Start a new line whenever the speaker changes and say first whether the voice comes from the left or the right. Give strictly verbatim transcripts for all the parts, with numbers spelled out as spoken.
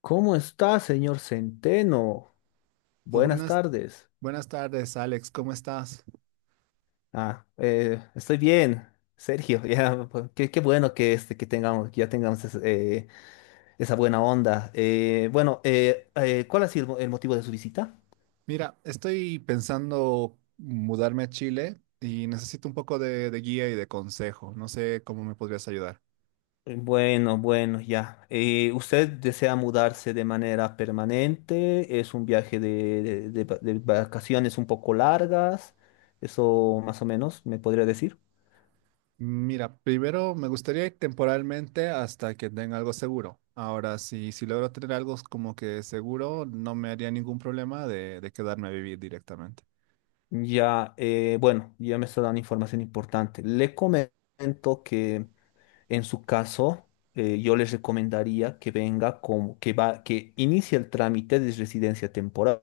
left: ¿Cómo está, señor Centeno?
right: Oh,
left: Buenas
right: buenas,
left: tardes.
right: buenas tardes, Alex. ¿Cómo estás?
left: Ah, eh, estoy bien, Sergio. Ya, pues, qué, qué bueno que, este, que tengamos, que ya tengamos es- eh, esa buena onda. Eh, bueno, eh, eh, ¿cuál ha sido el mo- el motivo de su visita?
right: Mira, estoy pensando mudarme a Chile y necesito un poco de, de guía y de consejo. No sé cómo me podrías ayudar.
left: Eh, Bueno, bueno, ya. Eh, ¿usted desea mudarse de manera permanente? ¿Es un viaje de, de de va- de vacaciones un poco largas? Eso más o menos, ¿me podría decir?
right: Mira, primero me gustaría ir temporalmente hasta que tenga algo seguro. Ahora, si, si logro tener algo como que seguro, no me haría ningún problema de, de quedarme a vivir directamente.
left: Ya, eh, bueno, ya me está dando información importante. Le comento que en su caso, eh, yo les recomendaría que venga como que va, que inicie el trámite de residencia temporal.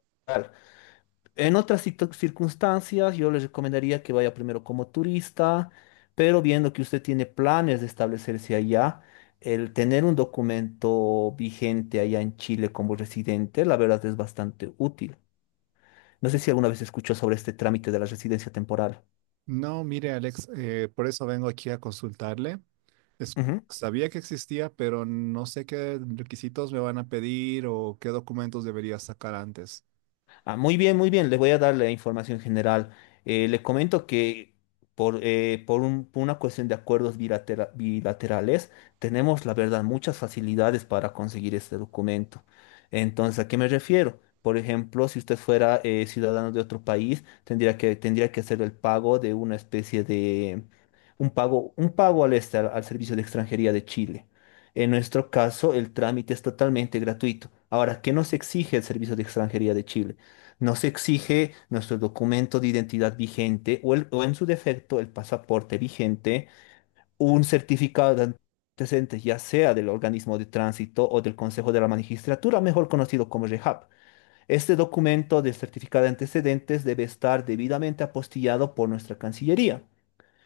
left: En otras situ- circunstancias, yo les recomendaría que vaya primero como turista, pero viendo que usted tiene planes de establecerse allá, el tener un documento vigente allá en Chile como residente, la verdad es bastante útil. No sé si alguna vez escuchó sobre este trámite de la residencia temporal.
right: No, mire, Alex, eh, por eso vengo aquí a consultarle. Es-
left: Ujú.
right: Sabía que existía, pero no sé qué requisitos me van a pedir o qué documentos debería sacar antes.
left: Ah, muy bien, muy bien. Les voy a dar la información general. Eh, les comento que por, eh, por un- por una cuestión de acuerdos bilatera- bilaterales, tenemos, la verdad, muchas facilidades para conseguir este documento. Entonces, ¿a qué me refiero? Por ejemplo, si usted fuera eh, ciudadano de otro país, tendría que, tendría que hacer el pago de una especie de, un pago, un pago al, este- al Servicio de Extranjería de Chile. En nuestro caso, el trámite es totalmente gratuito. Ahora, ¿qué nos exige el Servicio de Extranjería de Chile? No se exige nuestro documento de identidad vigente o, el- o en su defecto el pasaporte vigente, un certificado de antecedentes, ya sea del organismo de tránsito o del Consejo de la Magistratura, mejor conocido como REHAP. Este documento de certificado de antecedentes debe estar debidamente apostillado por nuestra Cancillería.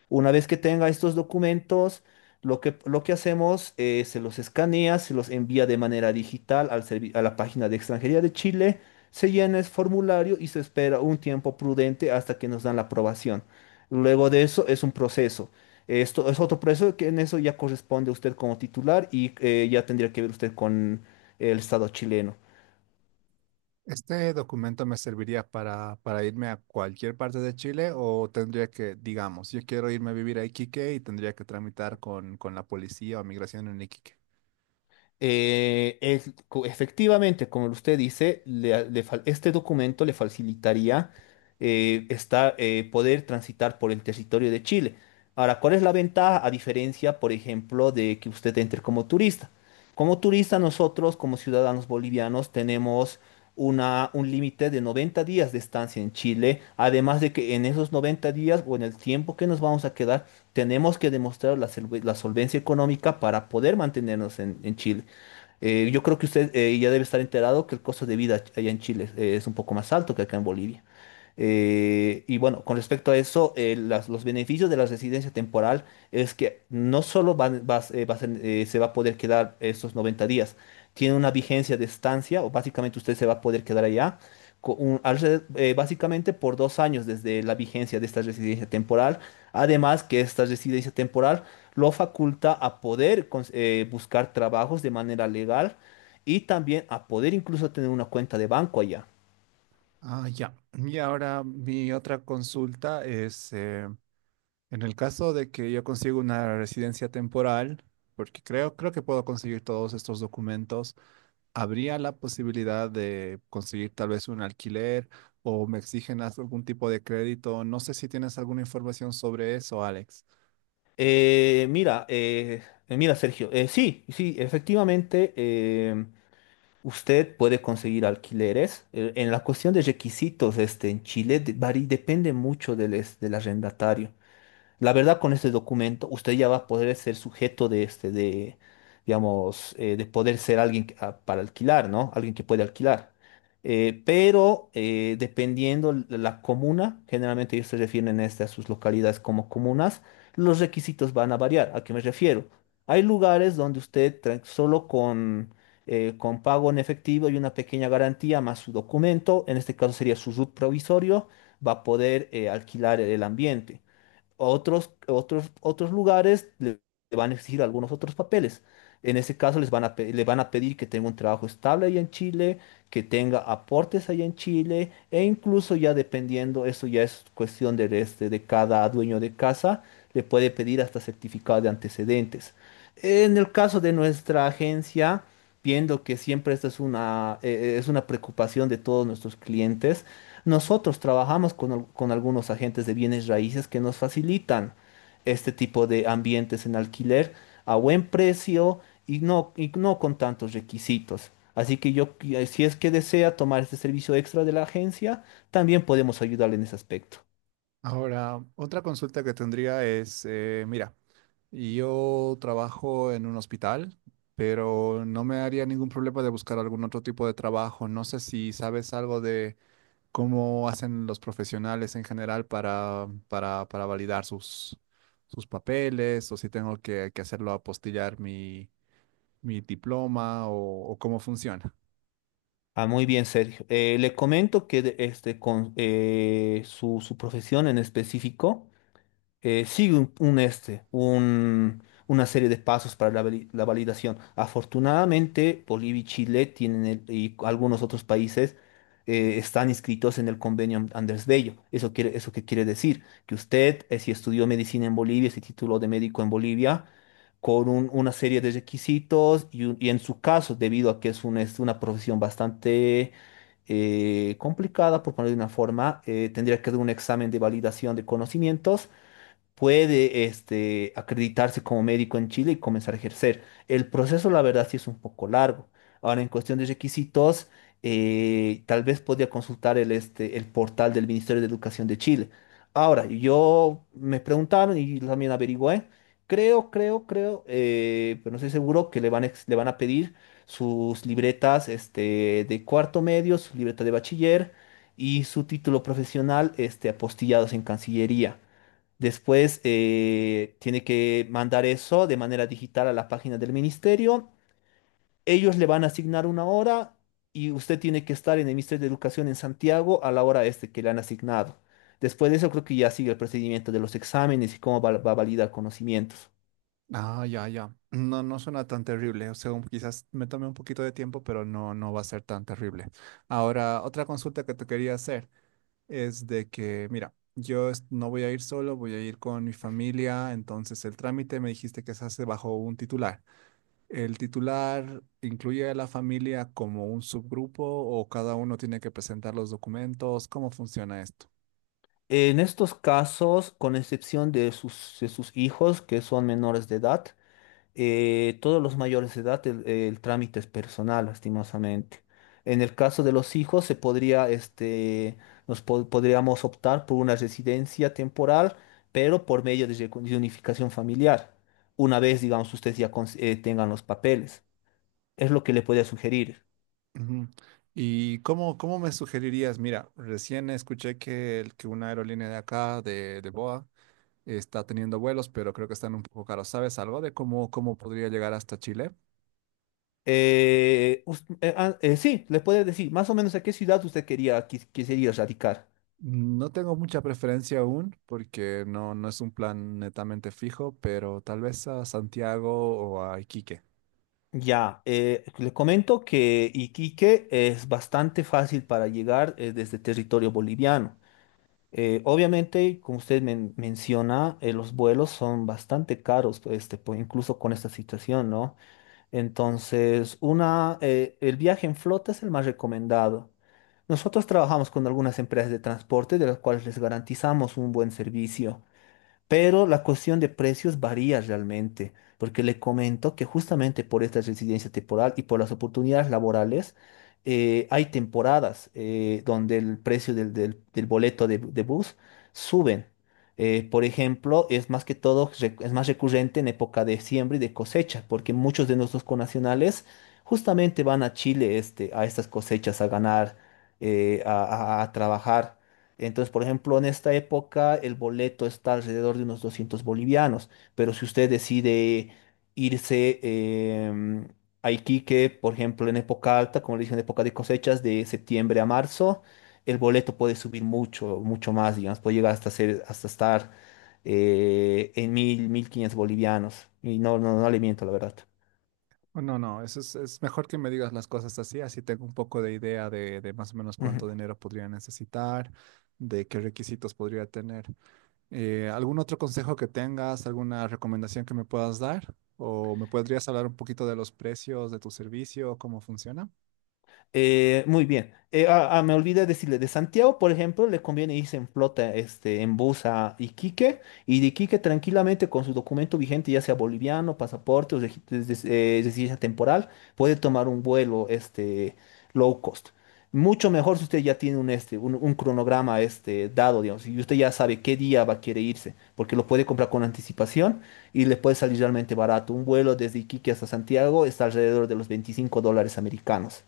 left: Una vez que tenga estos documentos, lo que, lo que hacemos es se los escanea, se los envía de manera digital al servi- a la página de Extranjería de Chile, se llena el formulario y se espera un tiempo prudente hasta que nos dan la aprobación. Luego de eso es un proceso. Esto es otro proceso que en eso ya corresponde a usted como titular y eh, ya tendría que ver usted con el Estado chileno.
right: ¿Este documento me serviría para, para irme a cualquier parte de Chile o tendría que, digamos, yo quiero irme a vivir a Iquique y tendría que tramitar con, con la policía o migración en Iquique?
left: Eh, es- co- efectivamente, como usted dice, le- le fal- este documento le facilitaría eh, esta- eh, poder transitar por el territorio de Chile. Ahora, ¿cuál es la ventaja a diferencia, por ejemplo, de que usted entre como turista? Como turista, nosotros, como ciudadanos bolivianos, tenemos una, un límite de noventa días de estancia en Chile, además de que en esos noventa días o en el tiempo que nos vamos a quedar, tenemos que demostrar la, solve- la solvencia económica para poder mantenernos en en Chile. Eh, yo creo que usted eh, ya debe estar enterado que el costo de vida allá en Chile eh, es un poco más alto que acá en Bolivia. Eh, y bueno, con respecto a eso, eh, las- los beneficios de la residencia temporal es que no solo van- vas- eh, vas en- eh, se va a poder quedar esos noventa días, tiene una vigencia de estancia o básicamente usted se va a poder quedar allá co- un- alre- eh, básicamente por dos años desde la vigencia de esta residencia temporal. Además que esta residencia temporal lo faculta a poder cons- eh, buscar trabajos de manera legal y también a poder incluso tener una cuenta de banco allá.
right: Ah, ya. Y ahora mi otra consulta es, eh, en el caso de que yo consiga una residencia temporal, porque creo, creo que puedo conseguir todos estos documentos, habría la posibilidad de conseguir tal vez un alquiler o me exigen haz- algún tipo de crédito. No sé si tienes alguna información sobre eso, Alex.
left: Eh, mira, eh, mira, Sergio, eh, sí, sí, efectivamente, eh, usted puede conseguir alquileres. Eh, en la cuestión de requisitos, este, en Chile de- vari- depende mucho del, es- del arrendatario. La verdad, con este documento, usted ya va a poder ser sujeto de este, de, digamos, eh, de poder ser alguien que- ah, para alquilar, ¿no? Alguien que puede alquilar. Eh, pero eh, dependiendo la la comuna, generalmente ellos se refieren este, a sus localidades como comunas, los requisitos van a variar. ¿A qué me refiero? Hay lugares donde usted tra- solo con, eh, con pago en efectivo y una pequeña garantía más su documento, en este caso sería su RUT provisorio, va a poder eh, alquilar el ambiente. Otros, otros, otros lugares le le van a exigir algunos otros papeles. En ese caso les van a, pe- le van a pedir que tenga un trabajo estable allá en Chile, que tenga aportes allá en Chile, e incluso ya dependiendo, eso ya es cuestión de, este, de cada dueño de casa, le puede pedir hasta certificado de antecedentes. En el caso de nuestra agencia, viendo que siempre esta es una, eh, eh, es una preocupación de todos nuestros clientes, nosotros trabajamos con, al- con algunos agentes de bienes raíces que nos facilitan este tipo de ambientes en alquiler a buen precio y no, y no con tantos requisitos. Así que yo, qui- si es que desea tomar este servicio extra de la agencia, también podemos ayudarle en ese aspecto.
right: Ahora, otra consulta que tendría es, eh, mira, yo trabajo en un hospital, pero no me haría ningún problema de buscar algún otro tipo de trabajo. No sé si sabes algo de cómo hacen los profesionales en general para, para, para validar sus, sus papeles o si tengo que, que hacerlo apostillar mi mi diploma o, o cómo funciona.
left: Ah, muy bien, Sergio. Eh, le comento que de- este, con eh, su, su profesión en específico eh, sigue un, un este, un- una serie de pasos para la, vali- la validación. Afortunadamente, Bolivia y Chile tienen el- y algunos otros países eh, están inscritos en el convenio An- Andrés Bello. Eso quiere, eso qué quiere decir que usted, eh, si estudió medicina en Bolivia, se tituló de médico en Bolivia, con un- una serie de requisitos y, un- y en su caso, debido a que es, un- es una profesión bastante eh, complicada, por ponerlo de una forma, eh, tendría que dar un examen de validación de conocimientos puede este, acreditarse como médico en Chile y comenzar a ejercer. El proceso, la verdad, sí es un poco largo. Ahora, en cuestión de requisitos, eh, tal vez podría consultar el, este, el portal del Ministerio de Educación de Chile. Ahora, yo me preguntaron y también averigüé. Creo, creo, creo, eh, pero no estoy seguro que le van a, ex- le van a pedir sus libretas este, de cuarto medio, su libreta de bachiller y su título profesional este, apostillados en Cancillería. Después eh, tiene que mandar eso de manera digital a la página del ministerio. Ellos le van a asignar una hora y usted tiene que estar en el Ministerio de Educación en Santiago a la hora este que le han asignado. Después de eso creo que ya sigue el procedimiento de los exámenes y cómo va, va a validar conocimientos.
right: Ah, ya, ya. No, no suena tan terrible. O sea, un- quizás me tome un poquito de tiempo, pero no, no va a ser tan terrible. Ahora, otra consulta que te quería hacer es de que, mira, yo es- no voy a ir solo, voy a ir con mi familia. Entonces, el trámite me dijiste que se hace bajo un titular. ¿El titular incluye a la familia como un subgrupo o cada uno tiene que presentar los documentos? ¿Cómo funciona esto?
left: En estos casos, con excepción de sus, de sus, hijos que son menores de edad, eh, todos los mayores de edad, el, el trámite es personal, lastimosamente. En el caso de los hijos, se podría, este, nos po- podríamos optar por una residencia temporal, pero por medio de, recu- de unificación familiar, una vez, digamos, ustedes ya cons- eh, tengan los papeles. Es lo que le podría sugerir.
right: Ujú. ¿Y cómo, cómo me sugerirías? Mira, recién escuché que, el- que una aerolínea de acá, de, de Boa, está teniendo vuelos, pero creo que están un poco caros. ¿Sabes algo de cómo, cómo podría llegar hasta Chile?
left: Eh, us- eh, ah, eh, sí, le puede decir más o menos a qué ciudad usted quería, quis- quisiera radicar.
right: No tengo mucha preferencia aún, porque no, no es un plan netamente fijo, pero tal vez a Santiago o a Iquique.
left: Ya, eh, le comento que Iquique es bastante fácil para llegar eh, desde territorio boliviano. Eh, obviamente, como usted men- menciona, eh, los vuelos son bastante caros, pues, este, po- incluso con esta situación, ¿no? Entonces, una, eh, el viaje en flota es el más recomendado. Nosotros trabajamos con algunas empresas de transporte de las cuales les garantizamos un buen servicio. Pero la cuestión de precios varía realmente, porque le comento que justamente por esta residencia temporal y por las oportunidades laborales, eh, hay temporadas eh, donde el precio del, del- del boleto de, de bus suben. Eh, por ejemplo, es más que todo, rec- es más recurrente en época de siembra y de cosecha, porque muchos de nuestros conacionales justamente van a Chile este, a estas cosechas a ganar, eh, a a- a trabajar. Entonces, por ejemplo, en esta época el boleto está alrededor de unos doscientos bolivianos, pero si usted decide irse em, a Iquique, por ejemplo, en época alta, como le dije, en época de cosechas, de septiembre a marzo, el boleto puede subir mucho, mucho más, digamos, puede llegar hasta ser, hasta estar eh, en mil, mil quinientos bolivianos. Y no, no, no le miento, la verdad.
right: O no, no, eso es, es mejor que me digas las cosas así, así tengo un poco de idea de, de más o menos
left: Ujú.
right: cuánto dinero podría necesitar, de qué requisitos podría tener. Eh, ¿algún otro consejo que tengas, alguna recomendación que me puedas dar? ¿O me podrías hablar un poquito de los precios de tu servicio, cómo funciona?
left: Eh, muy bien. Eh, ah, ah, me olvidé decirle, de Santiago, por ejemplo, le conviene irse en flota, este, en bus a Iquique, y de Iquique tranquilamente con su documento vigente, ya sea boliviano, pasaporte o regi- des- des- eh, residencia temporal, puede tomar un vuelo, este, low cost. Mucho mejor si usted ya tiene un, este, un, un cronograma, este, dado, digamos, y usted ya sabe qué día va a querer irse, porque lo puede comprar con anticipación y le puede salir realmente barato. Un vuelo desde Iquique hasta Santiago está alrededor de los veinticinco dólares americanos.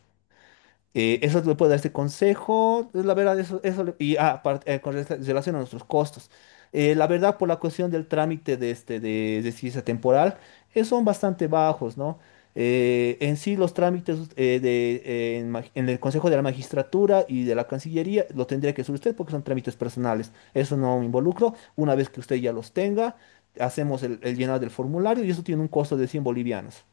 left: Eh, eso le puede dar este consejo, es la verdad, eso, eso le- y ah, aparte, eh, con rela- relación a nuestros costos. Eh, la verdad, por la cuestión del trámite de, este, de, de ciencia temporal, eh, son bastante bajos, ¿no? Eh, en sí, los trámites eh, de, eh, en, ma- en el Consejo de la Magistratura y de la Cancillería lo tendría que hacer usted porque son trámites personales. Eso no me involucro. Una vez que usted ya los tenga, hacemos el, el llenado del formulario y eso tiene un costo de cien bolivianos.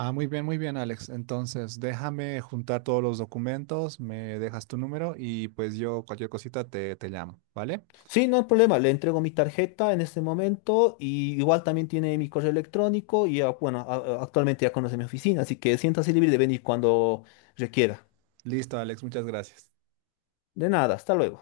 right: Ah, muy bien, muy bien, Alex. Entonces, déjame juntar todos los documentos, me dejas tu número y pues yo cualquier cosita te, te llamo, ¿vale?
left: Sí, no hay problema, le entrego mi tarjeta en este momento y igual también tiene mi correo electrónico y ah, bueno, a- a- actualmente ya conoce mi oficina, así que siéntase libre de venir cuando requiera.
right: Listo, Alex, muchas gracias.
left: De nada, hasta luego.